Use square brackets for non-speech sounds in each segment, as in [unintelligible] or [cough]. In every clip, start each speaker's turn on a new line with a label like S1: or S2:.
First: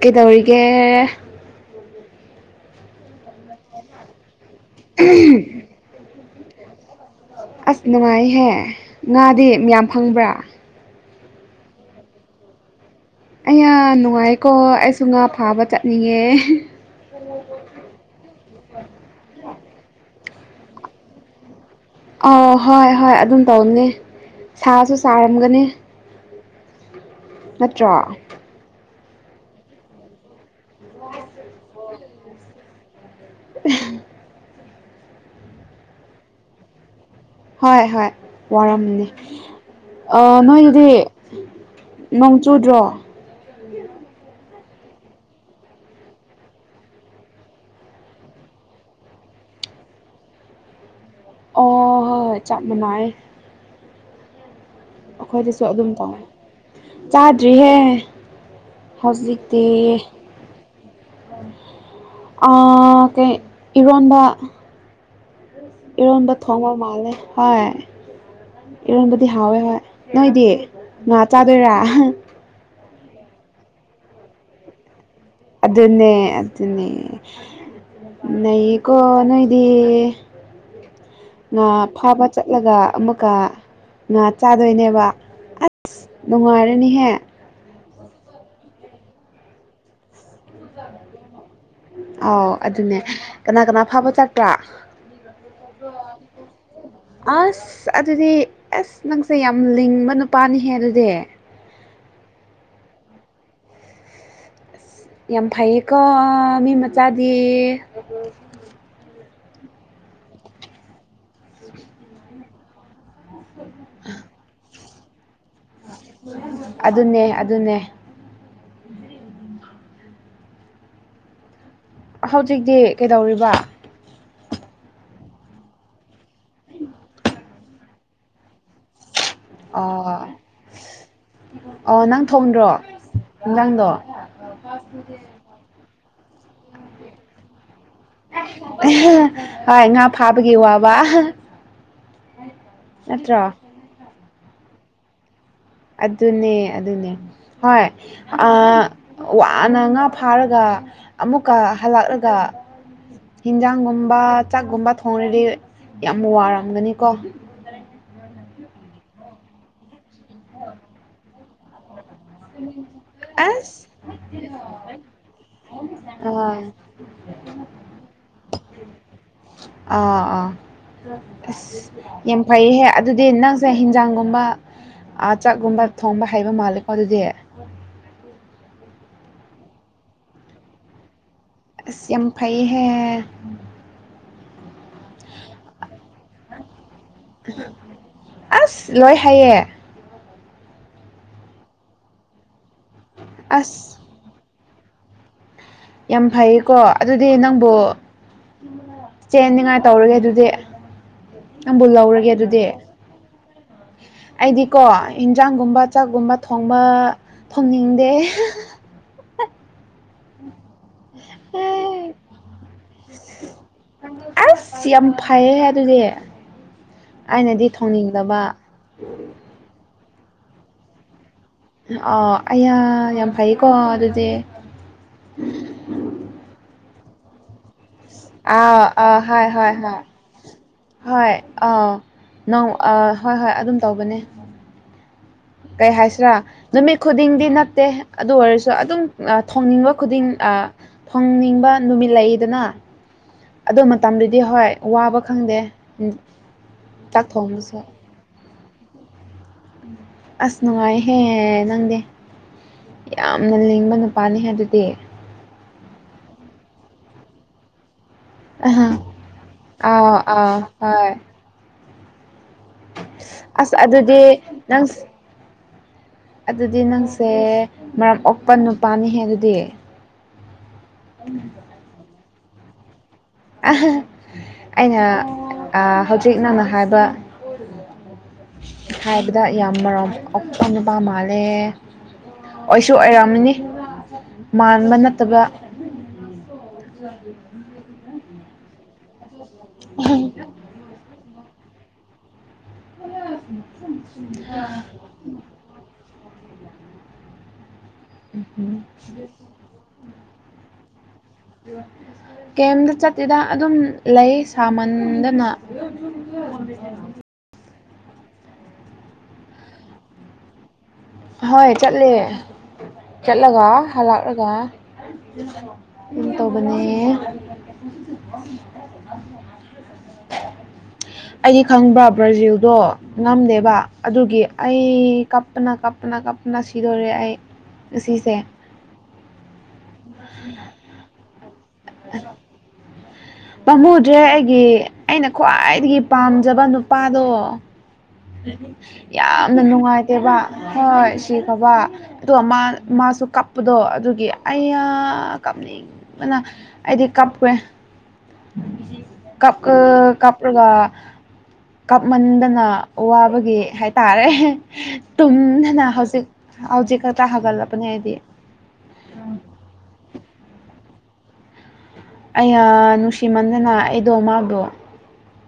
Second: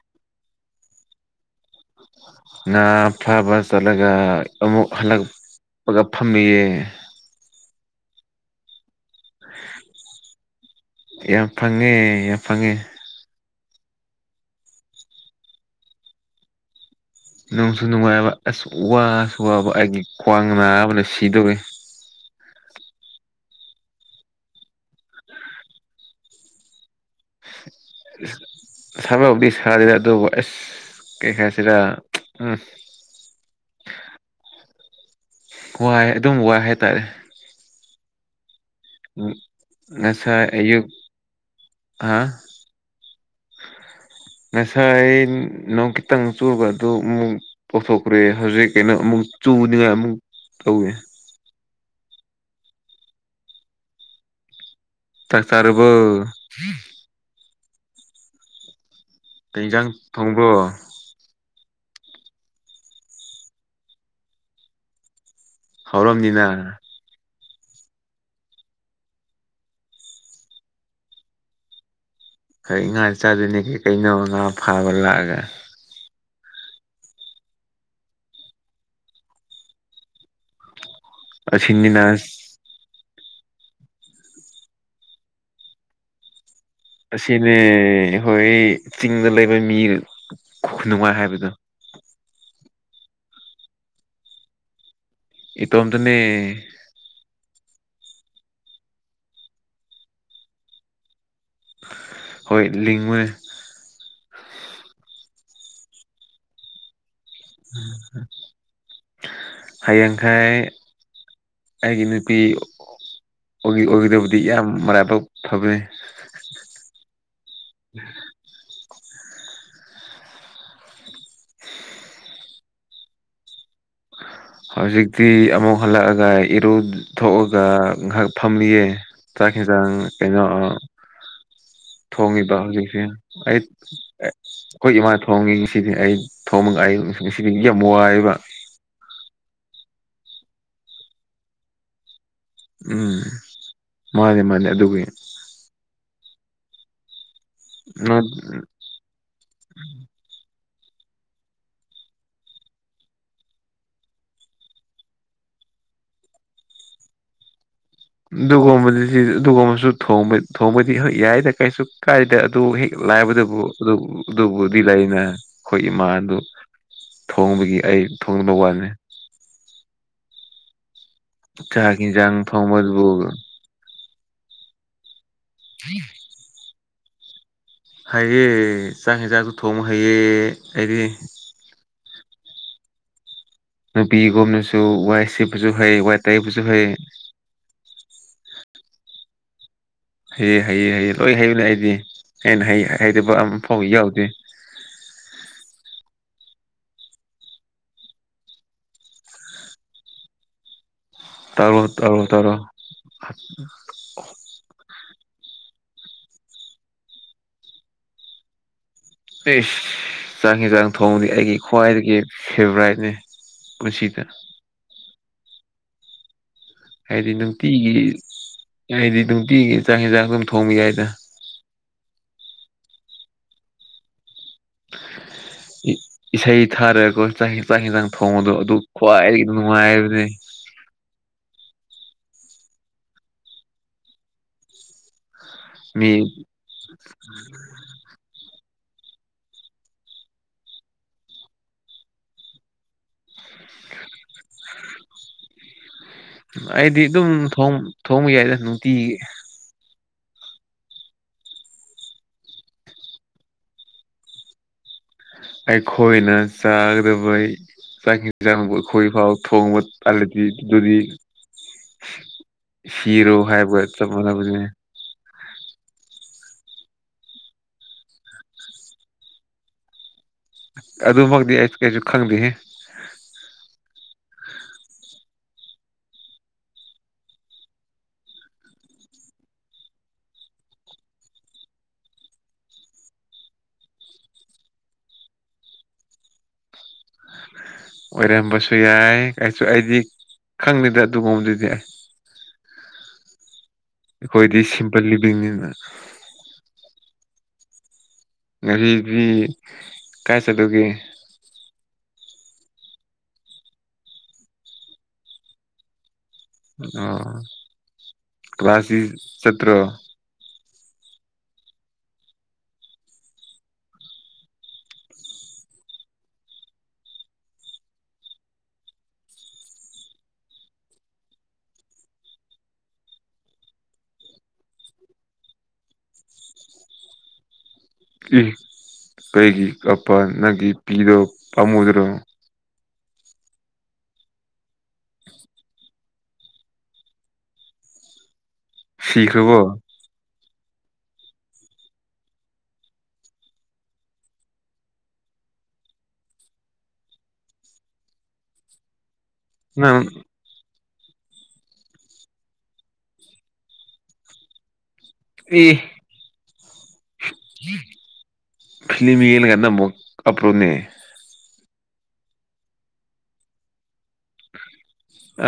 S1: ꯀꯩꯗꯧꯔꯤꯒꯦ
S2: ꯅ ꯐꯕ ꯆꯂꯒ ꯑꯃꯨꯛ ꯍꯂꯛꯄꯒ ꯐ ꯐꯝꯃꯤꯌꯦ
S1: ꯑꯁ ꯅꯨꯡꯉꯥꯏꯍꯦ ꯉꯥꯗꯤ ꯃꯌꯥꯝ ꯐꯪꯕ꯭ꯔꯥ
S2: ꯌꯥꯝ ꯐꯪꯉꯦ ꯌꯥꯝ ꯐꯪꯉꯦ
S1: ꯑꯩ ꯌꯥ ꯅꯨꯡꯉꯥꯏꯀꯣ ꯑꯩꯁꯨ ꯉꯥ ꯐꯥꯕ ꯆꯠꯅꯤꯡꯉꯦ
S2: ꯅꯨꯡꯁꯨ ꯅꯨꯡꯉꯥꯏꯕ ꯑꯁ ꯋꯥꯁꯨ ꯋꯥꯕ ꯑꯩꯒꯤ ꯈ꯭ꯋꯥꯡ ꯅꯥꯕꯅ ꯁꯤꯗꯧꯋꯦ
S1: ꯑꯣ ꯍꯣꯏ ꯍꯣꯏ ꯑꯗꯨꯝ ꯇꯧꯅꯤ ꯁꯥꯁꯨ ꯁꯥꯔꯝꯒꯅꯤ ꯅꯠꯇ꯭ꯔꯥ
S2: ꯁꯥꯕꯧꯗꯤ ꯁꯥꯔꯤꯔ ꯑꯗꯨꯕꯨ ꯑꯁ ꯀꯩ ꯍꯥꯏꯁꯤꯔ ꯎꯝ
S1: [unintelligible]
S2: ꯋꯥꯏ ꯑꯗꯨꯝ ꯋꯥꯏ ꯍꯥꯏꯇꯥꯔꯦ
S1: ꯍꯣꯏ ꯍꯣꯏ ꯋꯥꯔꯝꯅꯤ ꯑꯣ
S2: ꯉꯁꯥꯏ ꯑꯌꯨꯛ
S1: ꯅꯣꯏꯒꯤꯗꯤ
S2: ꯍꯥ
S1: ꯅꯣꯡꯆꯨꯗ꯭ꯔꯣ
S2: ꯉꯁꯥꯏ ꯅꯪ ꯈꯤꯇꯪ ꯆꯨꯕ ꯑꯗꯨ ꯑꯃꯨꯛ ꯄꯊꯣꯛꯈ꯭ꯔꯦ ꯍꯧꯖꯤꯛ ꯀꯩꯅꯣ ꯑꯃꯨꯛ ꯆꯨ ꯇꯨꯅꯤꯡꯉꯥꯏ ꯑꯃꯨꯛ ꯇꯧꯋꯦ
S1: ꯑꯣꯍꯣꯏ ꯆꯞ ꯃꯅꯏ
S2: ꯆꯥꯛ
S1: ꯑꯩꯈꯣꯏꯗꯁꯨ
S2: ꯆꯥꯔꯕꯣ
S1: ꯑꯗꯨꯝ ꯇꯧꯏꯤ ꯆꯥꯗ꯭ꯔꯤꯍꯦ
S2: ꯀꯩ
S1: ꯍꯧꯖꯤꯛꯇꯤ
S2: ꯏꯟꯖꯥꯡ ꯊꯣꯡꯕ꯭ꯔꯣ
S1: ꯑ ꯀꯩ ꯏꯔꯣꯟꯕ ꯏꯔꯣꯟꯕ
S2: ꯍꯥꯎꯔꯝꯅꯤꯅ
S1: ꯊꯣꯡꯕ ꯃꯥꯜꯂꯦ ꯍꯣꯏ ꯏꯔꯣꯟꯕꯗꯤ ꯍꯥꯎꯋꯦ ꯍꯣꯏ ꯅꯣꯏꯗꯤ ꯉꯥ ꯆꯥꯗꯣꯏꯔꯥ
S2: ꯑꯩ ꯉꯥ ꯆꯥꯗꯗꯤ ꯀꯩꯅꯣ ꯉꯥ ꯐꯥꯕ ꯂꯥꯛꯑꯒꯦ
S1: ꯑꯗꯨꯟꯅꯦ ꯑꯗꯨ ꯅꯦ ꯅꯩꯌꯦꯀꯣ ꯅꯣꯏꯗꯤ ꯉꯥ
S2: ꯑꯁꯤꯅꯤꯅ
S1: ꯐꯥꯕ ꯆꯠꯂꯒ ꯑꯃꯨꯛ ꯀ ꯉꯥ ꯆꯥꯗꯣꯏꯅꯦꯕ ꯑꯁ ꯅꯨꯡꯉꯥꯏꯔ
S2: ꯑꯁꯤꯅꯦ ꯍꯣꯏ ꯆꯤꯡꯗ ꯂꯩꯕ ꯃꯤ ꯈꯨ ꯅꯨꯡꯉꯥꯏ ꯍꯥꯏꯕꯗꯣ
S1: ꯑꯥꯎ ꯑꯗꯨꯅꯦ ꯀꯅꯥ ꯀꯅꯥ ꯐꯕ ꯆꯠꯄꯔ꯭
S2: ꯏꯇꯣꯝꯇꯅꯦ
S1: ꯑꯁ ꯑꯗꯨꯗꯤ ꯑꯁ ꯅꯪꯁꯦ ꯌꯥꯝ ꯂꯤꯡꯕ ꯅꯨꯄꯥꯅꯤ ꯍꯦ ꯗꯨꯗꯤ
S2: ꯍꯣꯏ ꯂꯤꯡꯉꯨꯅꯦ
S1: ꯌꯥꯝ ꯐꯩꯌꯦꯀꯣ ꯃꯤ ꯃꯆꯥꯗꯤ
S2: ꯍꯌꯦꯡꯈꯥꯏ ꯑꯩꯒꯤ ꯅꯨꯄꯤ ꯑꯣ ꯑꯣꯗꯕꯗꯤ ꯌꯥꯝ ꯃ
S1: ꯑꯗꯨꯅꯦ ꯑꯗꯨꯅꯦ ꯍꯧꯖꯤꯛꯇꯤ ꯀꯩꯗꯧꯔꯤꯕ
S2: ꯍꯧꯖꯤꯛꯇꯤ ꯑꯃꯨꯛ ꯍꯜꯂꯛꯑꯒ ꯏꯔꯨ ꯊꯣꯛꯑꯒ ꯉꯥꯏꯍꯥꯛ ꯐꯝꯂꯤꯌꯦ ꯆꯥꯛ ꯍꯖꯥꯡ
S1: ꯑꯣ
S2: ꯀꯅ
S1: ꯑꯣ ꯅꯪ
S2: ꯊꯣꯡꯉꯤꯕ
S1: ꯊꯣꯡꯗ꯭ꯔꯣ
S2: ꯍꯧꯖꯤꯛꯁꯦ ꯑꯩ
S1: ꯏꯟꯖꯥꯡꯗꯣ
S2: ꯑꯩꯈꯣꯏ ꯏꯃꯥ ꯊꯣꯡꯉꯤꯁꯤꯗꯤ ꯑꯩ ꯊꯣꯡꯝ ꯀꯥꯏꯁꯤ
S1: ꯑ ꯉ ꯉꯥ ꯐꯥꯕꯒꯤ ꯋꯥꯕ
S2: ꯎꯝ
S1: ꯅꯠꯇ꯭ꯔꯣ
S2: ꯃꯥꯅꯦ ꯃꯥꯅꯦ ꯑꯗꯨꯕꯨ
S1: ꯑꯗꯨꯅꯦ ꯑꯗꯨꯅꯦ ꯍꯣꯏ ꯋꯥꯅ ꯉꯥ ꯐꯥꯔꯒ ꯑꯃꯨꯛꯀ ꯍꯜꯂꯛꯂꯒ ꯍꯤꯟꯖꯥꯡꯒꯨꯝꯕ ꯆꯥꯛꯀꯨꯝꯕ ꯊꯣꯡꯔꯗꯤ ꯌꯥꯝ ꯋꯥꯔꯝꯒꯅꯤꯀꯣ
S2: ꯗꯨꯒꯒꯁꯨ ꯊꯣꯡꯕꯗꯤ ꯍꯣꯏ ꯌꯥꯏꯗ ꯀꯩꯁꯨ ꯀꯥꯏꯗ ꯑꯗꯨ ꯍꯦꯛ ꯂꯥꯏꯕꯗꯕꯨ
S1: ꯑꯁ
S2: ꯑꯗꯨ ꯑꯗꯨꯕꯨꯗꯤ ꯂꯩ ꯑꯩꯅ ꯑꯩꯈꯣꯏ ꯏꯃꯥ ꯑꯗꯨ
S1: ꯑꯥ
S2: ꯊꯣꯡꯕꯒꯤ ꯑꯩ ꯊꯣꯡꯕ ꯋꯥꯅꯤ
S1: ꯑꯥ ꯑꯥ ꯑꯁ
S2: ꯆꯥꯛ ꯌꯦꯟꯁꯥꯡ
S1: ꯌꯥꯝ ꯐꯩꯌꯦꯍꯦ
S2: ꯊꯣꯡꯕꯗꯨꯕꯨ
S1: ꯑꯗꯨꯗꯤ ꯅꯪꯁꯦ ꯌꯦꯟꯖꯥꯡꯒꯨꯝꯕ ꯆꯥꯛꯀꯨꯝꯕ ꯊꯣꯡꯕ ꯍꯩꯕ ꯃꯥꯜꯂꯦꯀꯣ ꯑꯗꯨꯗꯤ
S2: ꯍꯥꯏꯩꯑꯦ ꯆꯥꯛ ꯍꯟꯁꯥꯛꯁꯨ ꯊꯣꯡꯉ ꯍꯩꯑꯦ ꯑꯩꯗꯤ
S1: ꯍ ꯁꯦꯝꯝ ꯐꯩ
S2: ꯅꯨꯄꯤꯒꯨꯝꯅꯁꯨ ꯋꯥꯏ ꯁꯤꯕꯨꯁꯨ ꯍꯩ ꯋꯥ ꯇꯥꯏꯕꯁꯨ ꯍꯩ
S1: ꯑꯁ ꯂꯣꯏ ꯍꯥꯏꯌꯦ
S2: ꯍꯩꯌꯦ ꯍꯩꯌꯦ ꯍꯌꯦ ꯂꯣꯏ ꯍꯩꯨꯅꯦ ꯑꯩꯗꯤ ꯑꯩꯅ ꯍꯩꯇꯕ ꯑꯃꯐꯥꯎꯕ
S1: ꯑꯁ
S2: ꯌꯥꯎꯗ꯭ꯦ [unintelligible]
S1: ꯌꯥꯝ ꯐꯩꯌꯦꯀꯣ ꯑꯗꯨꯗꯤ ꯅꯪꯕꯨ ꯆꯦꯟ ꯅꯤꯡꯉꯥꯏ ꯇꯧꯔꯒꯦ ꯑꯗꯨꯗꯤ
S2: ꯇꯧꯔꯣ
S1: ꯅꯪꯕꯨ
S2: ꯇꯧꯔꯣ
S1: ꯂꯧꯔꯒꯦ
S2: ꯇꯧꯔꯣ
S1: ꯑꯗꯨꯗꯤ ꯑꯩꯗꯤꯀꯣ ꯏꯟꯖꯥꯡꯒꯨꯝꯕ ꯆꯥꯛꯒꯨꯝꯕ ꯊꯣꯡꯕ ꯊꯣꯡꯅꯤꯡꯗꯦ
S2: ꯑꯦ ꯆꯥꯡ ꯍꯦ ꯆꯥꯡ ꯊꯣꯡꯅꯤ ꯑꯩꯒꯤ ꯈ꯭ꯋꯥꯏꯗꯒꯤ ꯐꯦꯚꯣꯔꯥꯏꯠꯅꯤ ꯄꯨꯟꯁꯤꯗ
S1: ꯑꯁ ꯌꯥꯝ ꯐꯩꯌꯦ ꯑꯗꯨꯗꯤ
S2: ꯍꯥꯏꯗꯤ
S1: ꯑꯩꯅꯗꯤ
S2: ꯅꯨꯡꯇꯤꯒꯤ
S1: ꯊꯣꯡꯅꯤꯡꯗꯕ
S2: ꯍꯥꯏꯗꯤ ꯅꯨꯡꯇꯤꯒꯤ ꯏꯟꯁꯥꯛ ꯌꯦꯟꯁꯥꯡ ꯑꯗꯨꯝ ꯊꯣꯡꯕ ꯌꯥꯏꯗ
S1: ꯑꯥ ꯑꯩꯌꯥ ꯌꯥꯝ ꯐꯩꯀꯣ ꯑꯗꯨꯗꯤ
S2: ꯏꯁꯩ ꯊꯥꯔ ꯆꯅ ꯍꯛꯆꯥꯡ ꯍꯟꯁꯥꯡ ꯊꯣꯡꯕꯗꯣ ꯑꯗꯨ
S1: ꯑꯥ ꯑꯥ
S2: ꯈ꯭ꯋꯥꯏꯗꯒꯤ
S1: ꯍꯣꯏ
S2: ꯅꯨꯡꯉꯥꯏꯕꯅꯤ
S1: ꯑꯥꯎ ꯅ ꯍꯣꯏ ꯍꯣꯏ ꯑꯗꯨꯝ ꯇꯧꯕꯅꯦ ꯀꯩ
S2: ꯃꯤ
S1: ꯍꯥꯏꯁꯤꯔꯥ ꯅꯨꯃꯤꯠ ꯈꯨꯗꯤꯡꯗꯤ ꯅꯠꯇꯦ ꯑꯗꯨ ꯑꯣꯏꯔꯁꯨ ꯁꯨ ꯑꯗꯨꯝ ꯊꯣꯡꯅꯤꯡꯕ ꯈꯨꯗꯤꯡ ꯊꯣꯡꯅꯤꯡꯕ ꯅꯨꯃꯤꯠ ꯂꯩꯗꯅ ꯑꯗꯨ ꯃꯇꯝꯗꯨꯗꯤ ꯍꯣꯏ ꯋꯥꯕ ꯈꯪꯗꯦ
S2: ꯑꯩꯗꯤ
S1: ꯆꯥꯛ
S2: ꯑꯗꯨꯝ
S1: ꯊꯣꯡꯕꯁꯨ
S2: ꯊꯣꯡꯕ ꯌꯥꯏꯗ ꯅꯨꯡꯇꯤꯒꯤ
S1: ꯑꯁ ꯅꯨꯡꯉꯥꯏꯍꯦ ꯅꯪꯗꯦ ꯌꯥꯝꯅ ꯂꯤꯡꯕ ꯅꯨꯄꯥꯅꯤ ꯍꯦ ꯑꯗꯨꯗꯤ
S2: ꯑꯩꯈꯣꯏꯅ ꯆꯥꯒꯗꯕꯩ ꯆ [inaudible]
S1: ꯑꯍ
S2: ꯈꯣꯏ ꯐꯥꯎ ꯊꯣꯡꯕ
S1: ꯑꯥꯎ
S2: ꯑꯂꯗꯤ
S1: ꯑꯥꯎ
S2: ꯑꯗꯨꯗꯤ
S1: ꯍꯣꯏ
S2: ꯁꯤꯔꯣ
S1: ꯑꯁ
S2: ꯍꯥꯏꯕ ꯆꯞ
S1: ꯑꯗꯨꯗꯤ
S2: ꯃꯥꯟꯅꯕꯅꯦ
S1: ꯅꯪ ꯑꯗꯨꯗꯤ ꯅꯪꯁꯦ ꯃꯔꯝ ꯑꯣꯛꯄ ꯅꯨꯄꯥꯅꯤꯍꯦ ꯑꯗꯨꯗꯤ
S2: ꯑꯗꯨꯃꯗꯤ ꯑꯩꯁꯨ ꯀꯩꯁꯨ ꯈꯪꯗꯦ
S1: ꯑꯩꯅ ꯍꯧꯖꯤꯛ ꯅꯪꯅ ꯍꯥꯏꯕ ꯍꯥꯏꯕꯗ ꯌꯥꯝ ꯃꯔꯣꯝ ꯑꯣꯛꯄ ꯅꯨꯄꯥ ꯃꯥꯜꯂꯦ ꯑꯣꯏꯁꯨ ꯑꯣꯏꯔꯝꯃꯅꯤ ꯃꯥꯟꯕ ꯅꯠꯇꯕ ꯑꯣ
S2: ꯑꯣꯏꯔꯝꯕꯁꯨ ꯌꯥꯏ ꯀꯁꯨ ꯑꯩꯗꯤ ꯈꯪꯅꯤꯗ ꯑꯗꯨꯒꯨꯝꯕꯗꯨꯗꯤ
S1: [inaudible]
S2: ꯑꯩꯈꯣꯏꯗꯤ ꯁꯤꯝꯄꯜ ꯂꯤꯕꯤꯡꯅꯤꯅ ꯉ
S1: ꯎꯝ
S2: ꯀꯥꯏ ꯆ ꯇꯧꯒꯦ
S1: ꯀꯦꯝꯗ ꯆꯠꯇꯂꯤꯗ ꯑꯗꯨꯝ ꯂꯩ ꯁꯥꯃꯟꯗꯅ
S2: ꯑ ꯀ꯭ꯂꯁꯤ ꯁꯇ꯭ꯔ
S1: ꯍꯣꯏ ꯆꯠꯂꯦ ꯆꯠꯂꯒ ꯍꯥꯜꯂꯛꯂꯒ ꯑꯝ ꯇꯧꯕꯅꯦ ꯑ ꯑꯩꯗꯤ ꯈꯪꯕ꯭ꯔꯥ ꯕ꯭ꯔꯥꯖꯤꯜꯗꯣ ꯉꯝꯗꯦꯕ ꯑꯗꯨꯒꯤ ꯑꯩ ꯀꯞꯄꯅ ꯀꯞ ꯀꯞꯅ ꯀꯞꯅ ꯁꯤꯗꯣꯔꯦ ꯑꯩ ꯉꯁꯦ
S2: ꯏ ꯀꯩꯒꯤ ꯀꯄꯥ ꯅꯪꯒꯤ ꯄꯤꯗꯣ ꯄꯃꯨꯗ꯭ꯔꯣ
S1: ꯄꯥꯝꯃꯨꯗ꯭ꯔꯦ ꯑꯩꯒꯤ ꯑꯩꯅ ꯈ꯭ꯋꯥꯏꯗꯒꯤ ꯄꯥꯝꯖꯕ ꯅꯨꯄꯥꯗꯣ
S2: ꯁꯤꯈ꯭ꯔꯕꯣ
S1: ꯌꯥꯝꯅ ꯅꯨꯡꯉꯥꯏꯇꯦꯕ ꯍꯣꯏ ꯁꯤ ꯈꯕ ꯑꯗꯣ ꯃꯥꯁꯨ ꯀꯞꯄꯗꯣ ꯑꯗꯨꯒꯤ ꯑꯌꯥ ꯀꯞꯅꯤꯡꯕꯅ ꯑꯩꯗꯤ ꯀꯞꯄꯦ ꯀꯞ
S2: ꯅꯪ
S1: ꯀꯞꯒ ꯀꯞꯃꯟꯗꯅ ꯋꯥꯕꯒꯤ ꯍꯥꯏꯇꯥꯔꯦ ꯇ ꯍꯧꯖꯤꯛ ꯍꯧꯖꯤꯛ ꯀ
S2: ꯐꯃꯤ ꯌꯦꯅ ꯀꯅ ꯑꯄ꯭ꯔꯣꯅꯦ
S1: ꯑꯩ ꯅꯨꯡꯁꯤꯃꯟꯗꯅ ꯑꯩꯗꯣ ꯃꯥꯕꯨ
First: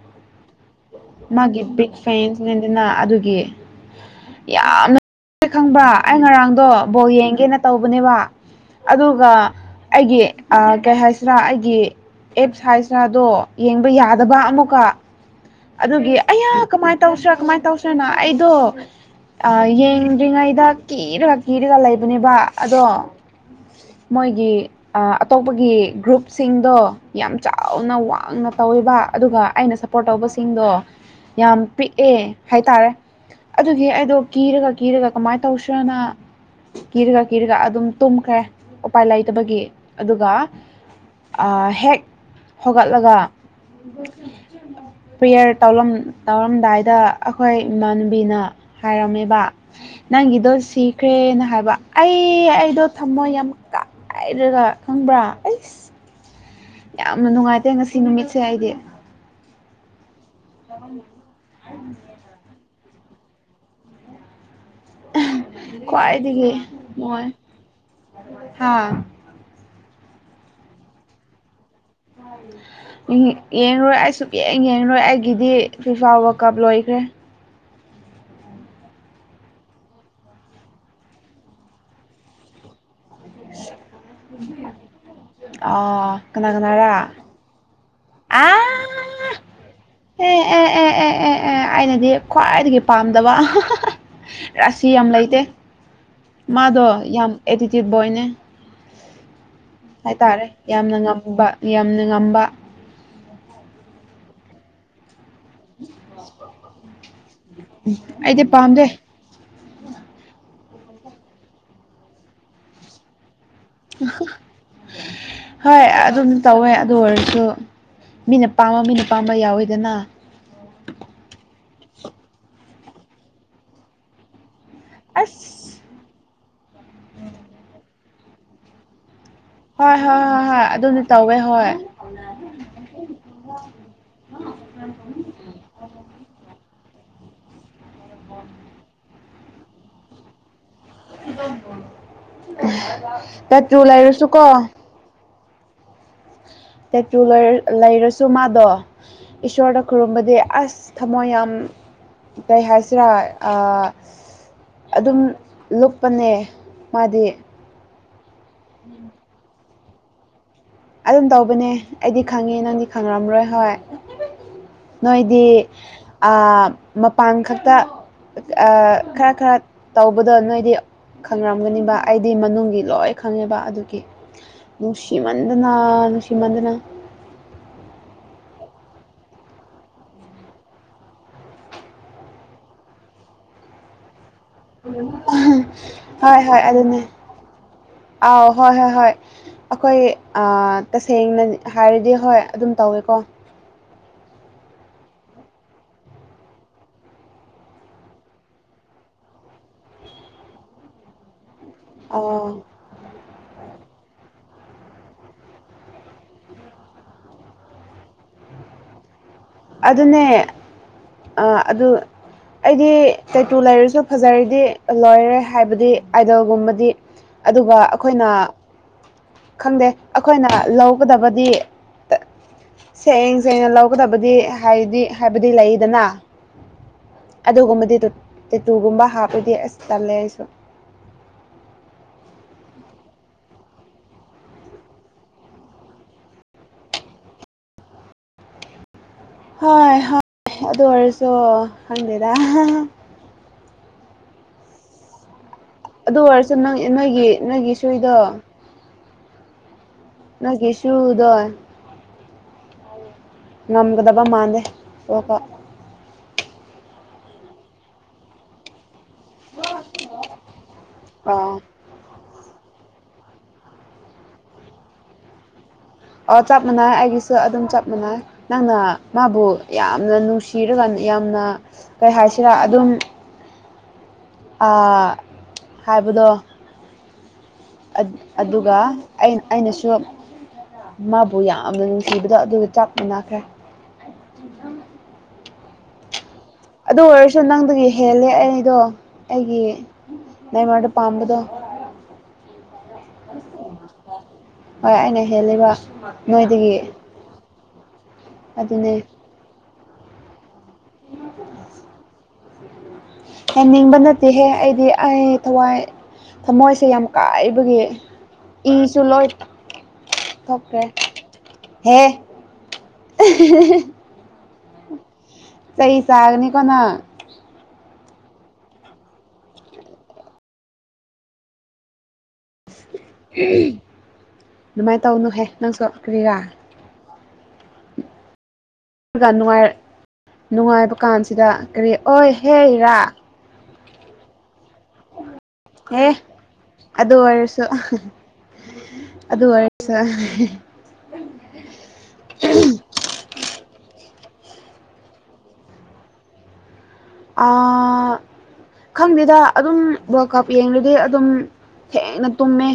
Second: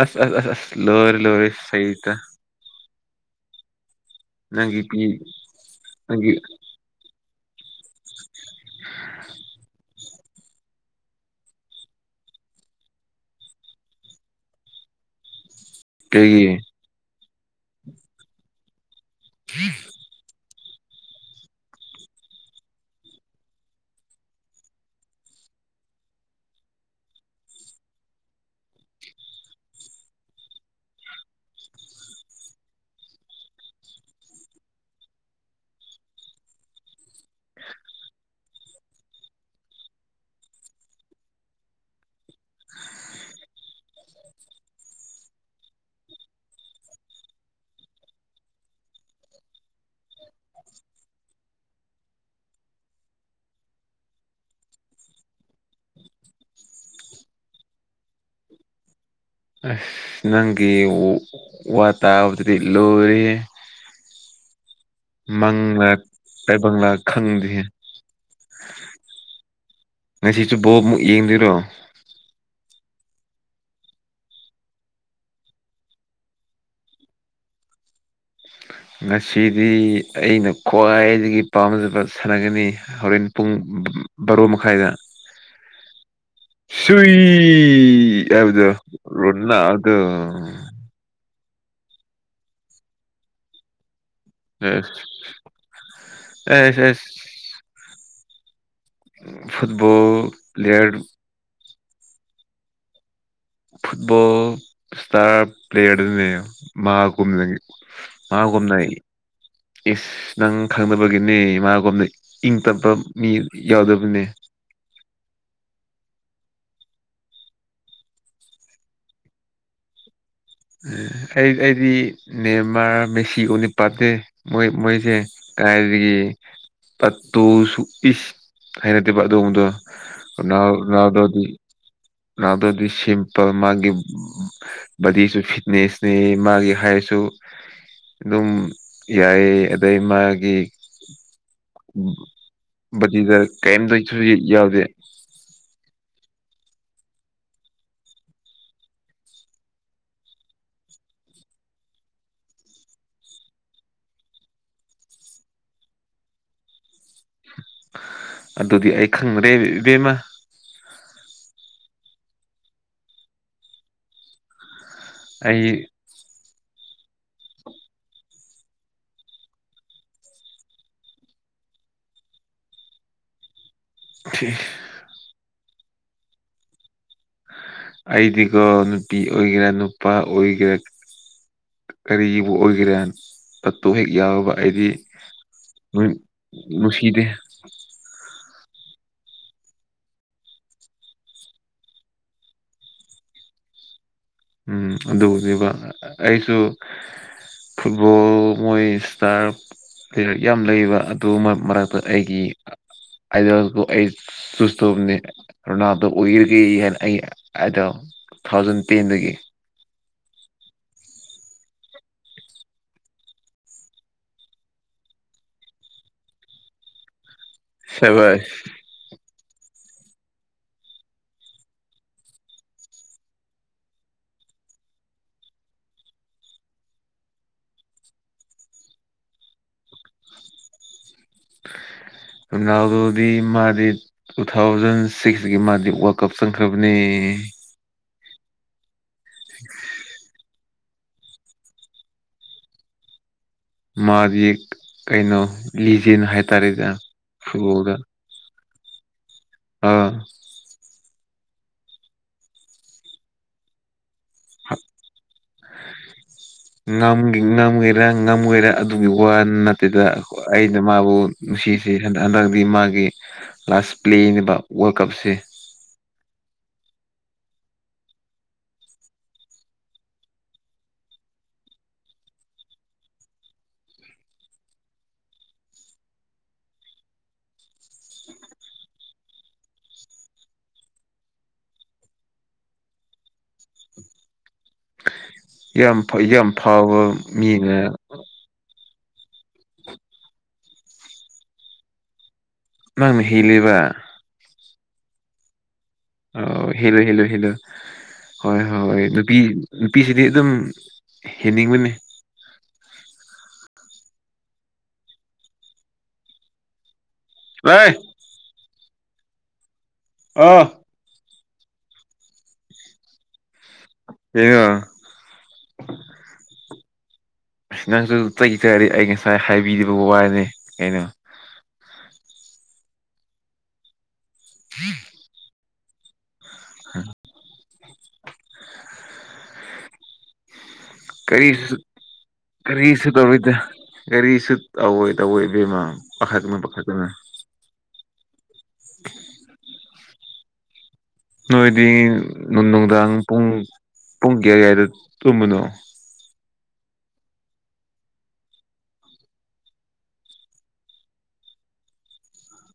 S2: ꯑꯁ ꯑꯁ ꯂꯣꯏꯔꯦ ꯂꯣꯏꯔꯦ
S1: ꯃꯥꯒꯤꯕꯤꯛ
S2: ꯁꯩꯇ
S1: ꯐꯦꯟꯅ ꯑꯗꯨꯒꯤ
S2: ꯅꯪꯒꯤ
S1: ꯌꯥꯝꯅ
S2: ꯄꯤ
S1: ꯈꯪꯕ ꯑꯩ
S2: ꯅꯪꯒꯤ
S1: ꯉꯔꯥꯡꯗꯣ ꯕꯣꯜ ꯌꯦꯡꯉ ꯀꯦꯅ ꯇꯧꯕꯅꯦꯕ ꯑꯗꯨꯒ ꯑꯩꯒꯤ ꯀꯩ ꯍꯥꯏꯁꯤꯔꯥ ꯑꯩꯒꯤ ꯑꯦꯞ ꯁꯥꯏꯖꯗꯣ ꯌꯦꯡꯕ ꯌꯥꯗꯕ ꯑꯃꯨꯛꯀ ꯑꯗꯨꯒꯤ
S2: ꯀꯩꯒꯤ
S1: ꯑꯌꯥ ꯀꯃꯥꯏꯅ ꯇꯧꯁꯤꯔꯥ ꯀꯃꯥꯏꯅ ꯇꯧꯁꯤꯔꯅ ꯑꯩꯗꯣ ꯑ ꯌꯦꯡꯗ꯭ꯔꯤꯉꯩꯗ ꯀꯤꯔꯒ ꯀꯤꯔꯒ ꯂꯩꯕꯅꯦꯕ ꯑꯗꯣ ꯃꯣꯏꯒꯤ ꯑꯇꯣꯞꯄꯒꯤ ꯒ꯭ꯔꯨꯞꯁꯤꯡꯗꯣ ꯌꯥꯝ ꯆꯥꯎꯅ ꯋꯥꯡꯅ ꯇꯧ ꯇꯧꯕ ꯑꯗꯨꯒ ꯑꯩꯅ ꯁꯞꯄꯣꯔꯠ ꯇꯧꯕꯁꯤꯡꯗꯣ ꯌꯥꯝ ꯄꯤꯛꯑꯦ ꯍꯥꯏꯇꯥꯔꯦ ꯑꯗꯨꯒꯤ ꯑꯩꯗꯣ ꯀꯤꯔꯒ ꯀꯤꯔꯒ ꯀꯃꯥꯏꯅ ꯇꯧꯁꯤ꯭ꯔꯅ ꯀꯤꯔꯒ ꯀꯤꯔꯒ ꯑꯗꯨꯝ ꯇꯨꯝꯈ꯭ꯔꯦ ꯎꯄꯥꯏ ꯂꯩꯇꯕꯒꯤ ꯑꯗꯨꯒ ꯍꯦꯛ ꯍꯧꯒꯠꯂꯒ ꯄ꯭ꯔꯦꯌꯔ ꯇꯧ ꯇꯧꯔꯝꯗꯥꯏꯗ ꯑꯩꯈꯣꯏ ꯏꯃꯥꯟꯅꯨꯕꯤꯅ ꯍꯥꯏꯔꯝꯃꯦꯕ ꯅꯪꯒꯤꯗꯣ ꯁꯤꯈ꯭ꯔꯦꯅ ꯍꯥꯏꯕ ꯑꯩ ꯑꯩꯗꯣ ꯊꯝꯃꯣ ꯌꯥꯝ ꯍꯥꯏꯔꯒ ꯈꯪꯕ꯭ꯔꯥ ꯑꯩꯁ ꯌꯥꯝꯅ ꯅꯨꯡꯉꯥꯏꯇꯦ ꯉꯁꯤ ꯅꯨꯃꯤꯠꯁꯦ ꯑꯩꯗꯤ
S2: ꯑꯁ ꯅꯪꯒꯤ ꯋꯥ ꯇꯕꯔꯤ ꯂꯣꯔꯦ ꯃꯪꯅ
S1: ꯈ꯭ꯋꯥꯏꯗꯒꯤ
S2: ꯇꯥꯏꯕꯪꯅ
S1: ꯅꯨꯡꯉꯥꯏ
S2: ꯈꯪꯗꯦ
S1: ꯍꯥ
S2: ꯉꯁꯤꯁꯨ ꯕꯣꯜ ꯃꯨꯛ ꯌꯦꯡꯗꫭꯏꯔꯣ
S1: [inaudible] ꯌꯦꯡꯉꯔꫭꯏ ꯑꯩꯁꯨꯛ ꯌꯦꯡ ꯌꯦꯡꯉꯔꯣꯏ ꯑꯩꯒꯤꯗꯤ ꯐꯤꯐꯥ ꯋꯥꯔꯜ ꯀꯞ ꯂꯣꯏꯈ꯭ꯔꯦ
S2: ꯉꯁꯤꯗꯤ ꯑꯩꯅ ꯈ꯭ꯋꯥꯏꯗꯒꯤ ꯄꯥꯝꯖꯕ ꯁꯟꯅꯥꯒꯅꯤ ꯍꯣꯔꯦꯟ ꯄꯨꯡ ꯕꯥꯔꯣ ꯃꯈꯥꯏꯗ
S1: ꯑꯥ ꯀꯅꯥ ꯀꯅꯥꯔꯥ
S2: ꯁꯨꯏ
S1: ꯑꯥ
S2: ꯌꯥꯎꯗꯣ ꯔꯣꯅꯥꯜꯗꫭ
S1: ꯑꯦ ꯑꯦ ꯑꯦ ꯑꯦ ꯑꯦ ꯑꯦ ꯑꯩꯅꯗꯤ ꯈ꯭ꯋꯥꯏꯗꯒꯤ ꯄꯥꯝꯗꯕ ꯔꯥꯁꯤ
S2: ꯑꯦꯁ
S1: ꯌꯥꯝ ꯂꯩꯇꯦ
S2: ꯑꯦꯁ
S1: ꯃꯥꯗꯣ
S2: ꯑꯦꯁ
S1: ꯌꯥꯝ ꯑꯦꯇꯤꯇ꯭ꯌꯨꯠ ꯕꯣꯏꯅꯦ
S2: ꯐꯨꯠꯕꯣꯜ
S1: ꯍꯥꯏꯇꯥꯔꯦ ꯌꯥꯝꯅ
S2: ꯄ꯭ꯂꯦꯌꯔ
S1: ꯉꯝꯕ ꯌꯥꯝꯅ ꯉꯝꯕ
S2: ꯐꯨꯠ ꯕꫭꯜ ꯄ꯭ꯂꯦꯌꯔ ꯗꯅꯦ ꯃꯥ ꯀꯨꯝꯅ ꯃꯥ
S1: ꯑꯩꯗꯤ ꯄꯥꯝꯗꯦ
S2: ꯀꯨꯝꯅꯏ ꯑꯤꯁ ꯅꯪ ꯈꯪꯗꯕꯒꯤꯅꯦ ꯃꯥꯒꯨꯝꯅ ꯏꯪ ꯇꯞꯄ ꯃꯤ ꯌꯥꯎꯗꯕꯅꯦ
S1: ꯍꯣꯏ ꯑꯗꯨꯝ ꯇꯧꯋꯦ ꯑꯗꯨ ꯑꯣꯏꯔꯁꯨ ꯃꯤꯅ ꯄꯥꯝꯕ ꯃꯤꯅ ꯄꯥꯝꯕ ꯌꯥꯎꯋꯤꯗꯅ
S2: ꯎꯝ ꯑꯩ ꯑꯩꯗꯤ ꯅꯦꯃꯥꯔ ꯃꯦꯁꯤ ꯒꯨꯝꯕꯗꯤ ꯄꯥꯝꯗꯦ ꯃꯣꯏ ꯃꯣꯏꯁꯦ
S1: ꯑꯁ
S2: ꯀꯥꯏꯗꯒꯤ ꯇꯠꯇꯨ ꯁꯨ ꯏꯁ ꯍꯥꯏꯅ ꯗꯦꯕ ꯑꯗꯨꯒꯨꯝꯕꯗꯣ
S1: ꯍꯣꯏ ꯍꯣꯏ ꯍꯣꯏ ꯍꯣꯏ
S2: ꯔꫭꯅꯥꯜ
S1: ꯑꯗꯨꯅ ꯇꯧꯋꯦ
S2: ꯔꫭꯅꯥꯜꯗꫭꯗꯤ
S1: ꯍꯣꯏ
S2: ꯔꫭꯅꯥꯜꯗꫭꯗꯤ ꯁꯤꯄꯜ ꯃꯥꯒꯤ ꯕꯗꯤꯁꯨ ꯕꯦꯁꯅꯦ ꯃꯥꯒꯤ ꯍꯥꯏꯠꯁꯨ ꯑꯗꯨꯝ ꯌꯥꯏ ꯑꯗꯩ ꯃꯥꯒꯤ ꯎꯝ ꯕꯗꯤꯗ
S1: ꯇꯦꯇ꯭ꯔꯨ
S2: ꯀꯩꯝꯗꯁꯨ
S1: ꯂꯩꯔꯁꯨꯀꯣ
S2: ꯌꯥꯎꯗꯦ
S1: ꯇꯦꯇꯨ ꯂꯩꯔ ꯂꯩꯔꯁꯨ ꯃꯥꯗꯣ ꯏꯁꯣꯔꯗ ꯈꯨꯔꯨꯝꯕꯗꯤ ꯑꯁ ꯊꯃꯣꯏ ꯌꯥꯝ ꯀꯩ ꯍꯥꯏꯁꯤꯔꯥ ꯑꯥ ꯑꯗꯨꯝ ꯂꯨꯞꯄꯅꯦ ꯃꯥꯗꯤ
S2: ꯑꯗꯨꯗꯤ ꯑꯩ ꯈꯪꯗ꯭ꯔꯦ ꯏꯕꯦꯝꯃ
S1: ꯑꯗꯨꯝ ꯇꯧꯕꯅꯦ ꯑꯩꯗꯤ ꯈꯪꯉꯦ ꯅꯪꯗꯤ ꯈꯪꯉꯝꯔꯣꯏ ꯍꯣꯏ ꯅꯣꯏꯗꯤ
S2: ꯑꯩ
S1: ꯑꯥ ꯃꯄꯥꯟ ꯈꯛꯇ ꯈꯔ ꯈꯔ ꯇꯧꯕꯗꯣ ꯅꯣꯏꯗꯤ ꯈꯪꯔꯝꯒꯅꯤꯕ ꯑꯩꯗꯤ ꯃꯅꯨꯡꯒꯤ ꯂꯣꯏ ꯈꯪꯉꯦꯕ ꯑꯗꯨ ꯅꯨꯡꯁꯤꯃꯟꯗꯅꯥ ꯅꯨꯡꯁꯤꯃꯟꯗꯅꯥ
S2: ꯑꯩꯗꯤꯀꯣ ꯅꯨꯄꯤ ꯑꯣꯏꯒꯦꯔꯥ ꯅꯨꯄꯥ ꯑꯣꯏꯒꯦꯔꯥ ꯀꯔꯤꯒꯤꯕꯨ ꯑꯣꯏꯒꯦꯔꯥ ꯇꯠꯇꯨ ꯍꯦꯛ ꯌꯥꯎꯕ ꯑꯩꯗꯤ ꯅꯨꯡ
S1: ꯍꯣꯏ ꯍꯣꯏ ꯑꯗꯨꯅꯦ
S2: ꯅꯨꯡꯁꯤꯗꯦ
S1: ꯑꯥꯎ ꯍꯣꯏ ꯍꯣꯏ ꯍꯣꯏ ꯑꯩꯈꯣꯏ ꯑꯥ ꯇꯁꯦꯡꯅ ꯍꯥꯏꯔꯗꯤ ꯍꯣꯏ ꯑꯗꯨꯝ ꯇꯧꯋꯦꯀꯣ [inaudible]
S2: ꯎꯝ ꯑꯗꯨꯕꯨꯅꯦꯕ ꯑꯩꯁꯨ ꯐꯨꯠꯕꯣꯜ ꯃꯣꯏ ꯏꯁꯇꯥꯔ ꯄ꯭ꯂꯦꯌꯔ ꯌꯥꯝ ꯂꯩꯕ ꯑꯗꯨ ꯃꯣꯏ ꯃꯔꯛꯇ ꯑꯩꯒꯤ
S1: ꯑꯣ
S2: ꯑꯗꯨꯒ ꯑꯩ ꯆꯨꯁ‌ ꯇꯧꯕ꯭ꯅꯦ ꯔꫭꯅꯥꯜꯗꫭ ꯑꯣꯏꯔꯒꯦ ꯍꯥꯏꯅ ꯑꯩ ꯑꯗꯨ ꯇꯨ ꯊꯥꯎꯖꯟ ꯇꯦꯟꯗꯒꯤ
S1: ꯑꯗꯨꯅꯦ ꯑꯥ ꯑꯗꯨ ꯑꯩꯗꯤ ꯇꯩꯇꯨ ꯂꯩꯔꯁꯨ ꯐꯖꯔꯗꯤ ꯂꯣꯏꯔꯦ ꯍꯥꯏꯕꯗꯤ ꯑꯥꯏꯗꫭꯜ ꯒꯨꯝꯕꯗꯤ ꯑꯗꯨꯒ ꯑꯩꯈꯣꯏꯅ
S2: ꯁꯕꯥꯁ
S1: ꯈꯪꯗꯦ ꯑꯩꯈꯣꯏꯅ ꯂꯧꯒꯗꯕꯗꯤ ꯁꯦꯡ ꯁꯦꯡꯅ ꯂꯧꯒꯗꯕꯗꯤ ꯍꯥꯏꯗꯤ ꯍꯥꯏꯕꯗꯤ ꯂꯩꯗꯅ ꯑꯗꯨꯒꯨꯝꯕꯗꯤ ꯇꯠ ꯇꯦꯇꯨꯒꯨꯝꯕ ꯍꯥꯞꯂꯗꯤ ꯑꯁ ꯇꯜꯂꯦ ꯑꯩꯁꯨ [inaudible]
S2: ꯔꯨꯅꯥꯜꯗꯣꯗꯤ ꯃꯥꯗꯤ ꯇꯨ ꯊꯥꯎꯖꯟ ꯁꯤꯛꯁꯇꯒꯤ ꯃꯥꯗꯤ ꯋꯥꯔꯜ ꯀꯞ ꯆꯪꯈ꯭ꯔꯕꯅꯦ ꯎꯝ
S1: ꯍꯣꯏ ꯍꯣꯏ ꯑꯗꯨ ꯑꯣꯏꯔꯁꯨ ꯍꯪꯗꯦꯗ
S2: ꯃꯥꯒꯤ ꯀꯩꯅꯣ
S1: ꯑꯗꯨ
S2: ꯂꯤꯖꯦꯟ
S1: ꯑꯣꯏꯔꯁꯨ ꯅꯪ
S2: ꯍꯥꯏꯇꯥꯔꯦꯗ
S1: ꯅꯣꯏꯒꯤ ꯅꯣꯏꯒꯤ
S2: ꯐꯨꯠꯕꯣꯜꯗ
S1: ꯁꯨꯏꯗꯣ
S2: ꯑꯥ
S1: ꯅꯒꯤꯦꯁꯨꯨꯗꯣꯣꯏ ꯅꯝꯒꯗꯕ ꯃꯥꯗꯦ ꯑꯣ
S2: ꯉꯝ ꯉꯝꯒꯦꯔꯥ ꯉꯝꯒꯔ ꯑꯗꯨꯒꯤ ꯋꯥ ꯅꯠꯇꯦꯗ ꯑꯩꯅ ꯃꯥꯕꯨ
S1: ꯑꯥ
S2: ꯅꯨꯡꯁꯤꯁ ꯍꯟꯗꯛꯤ ꯃꯥꯒꯤ ꯂꯥꯁ ꯄ꯭ꯂꯦꯅꯦꯕ ꯋꯥꯔꯜ ꯀꯞꯁꯦ
S1: ꯑꯣ ꯆꯞ ꯃꯥꯟꯅꯏ ꯑꯩꯒꯤꯁꯨ ꯑꯗꯨꯝ ꯆꯞ ꯃꯥꯟꯅꯩ ꯅꯪꯅ ꯃꯥꯕꯨ ꯌꯥꯝꯅ ꯅꯨꯡꯁꯤꯔꯒꯅꯤ ꯌꯥꯝꯅ ꯀꯩ ꯍꯥꯏꯁꯤꯔꯥ ꯑꯗꯨꯝ ꯍꯥꯏꯕꯗ ꯑꯗꯨꯒ ꯑꯩꯅꯁꯨ ꯃꯥꯕꯨ ꯌꯥꯝꯅ ꯅꯨꯡꯁꯤꯕꯗ ꯑꯗꯨꯒ ꯆꯞ ꯃꯅꯈ꯭ꯔꯦ
S2: ꯌ ꯌꯥꯝ
S1: ꯑꯗꯨ
S2: ꯐꯥꯎꯕ
S1: ꯑꯣꯏꯔꯁꯨ ꯅꯪꯗꯨꯒꯤ
S2: ꯃꯤꯅ
S1: ꯍꯦꯜꯂꯦ ꯑꯩꯗꯣ ꯑꯩꯒꯤ ꯅ ꯃꯥꯣꯟꯗ ꯄꯥꯝꯕꯗꯣ
S2: ꯅꯪ ꯍꯤꯂꯤꯕ
S1: ꯍꯣꯏ ꯑꯩꯅ ꯍꯦꯜꯂꯤꯕ ꯅꯣꯏꯗꯒꯤ
S2: ꯍꯦꯜꯂꯣ ꯍꯦꯜꯂꯣ ꯍꯦꯜꯂꯣ ꯍꯣꯏ
S1: ꯑꯗꯨꯅꯦ
S2: ꯍꯣꯏꯣꯏ ꯅꯨꯄꯤ ꯅꯨꯄꯤꯁꯤꯗꯤ ꯑꯗꯨꯝ ꯍꯦꯟꯅꯤꯡꯕꯅꯤ
S1: ꯍꯦꯟꯅꯤꯡꯕ ꯅꯠꯇꯦꯍꯦ ꯑꯩꯗꯤ ꯑꯩ ꯊꯋꯥꯏ ꯊꯃꯣꯏꯁꯦ ꯌꯥꯝ ꯀꯥꯏꯕꯒꯤ
S2: ꯂꯥꯏ
S1: ꯏꯪꯁꯨ ꯂꯣꯏ
S2: ꯑꯥ
S1: ꯊꯣꯛꯈ꯭ꯔꯦ ꯍꯦ
S2: ꯌꯦꯉ
S1: ꯆꯍꯤ ꯆꯒꯅꯤ ꯀꯅꯥ
S2: ꯅꯪꯁꯨ ꯆ ꯆꯔꯤ ꯑꯩ ꯉꯁꯥꯏ ꯍꯥꯏꯕꯤꯔꯤꯕ ꯋꯥꯅꯤ ꯀꯩꯅꯣ
S1: ꯑꯗꯨꯃꯥꯏꯅ ꯇꯧꯅꯨꯍꯦ ꯅꯪꯁꯨ ꯀ꯭ꯔꯤꯔꯥ ꯅꯨꯡꯉꯥꯏ ꯅꯨꯡꯉꯥꯏꯕ ꯗꯨꯀꯥꯟꯁꯤꯗ
S2: ꯀꯔꯤꯁꯨ
S1: ꯀꯔꯤ ꯑꯣꯏ ꯍꯦꯔꯥ
S2: ꯀꯔꯤꯁꯨ ꯇꯕꯨꯕꯦꯝꯃ
S1: ꯑꯦ
S2: ꯄꯥꯈꯛꯅ ꯄꯈꯛꯇꯅ
S1: ꯑꯗꯨꯔ
S2: ꯅꯣꯏꯗꯤ ꯅꯨꯡ ꯅꯨꯡꯗꯥꯡ ꯄꯨꯡ ꯄꯨꯡꯒꯌꯥ ꯀꯥꯏꯗ ꯇꯨꯝꯃꯅꯣ
S1: ꯑ ꯈꯪꯗꯦꯗ ꯑꯗꯨꯝ ꯋꯥꯔꯜ ꯀꯞ ꯌꯦꯡꯗꯤ ꯑꯗꯨꯝ ꯊꯦꯡꯅ ꯇꯨꯝꯃꯦ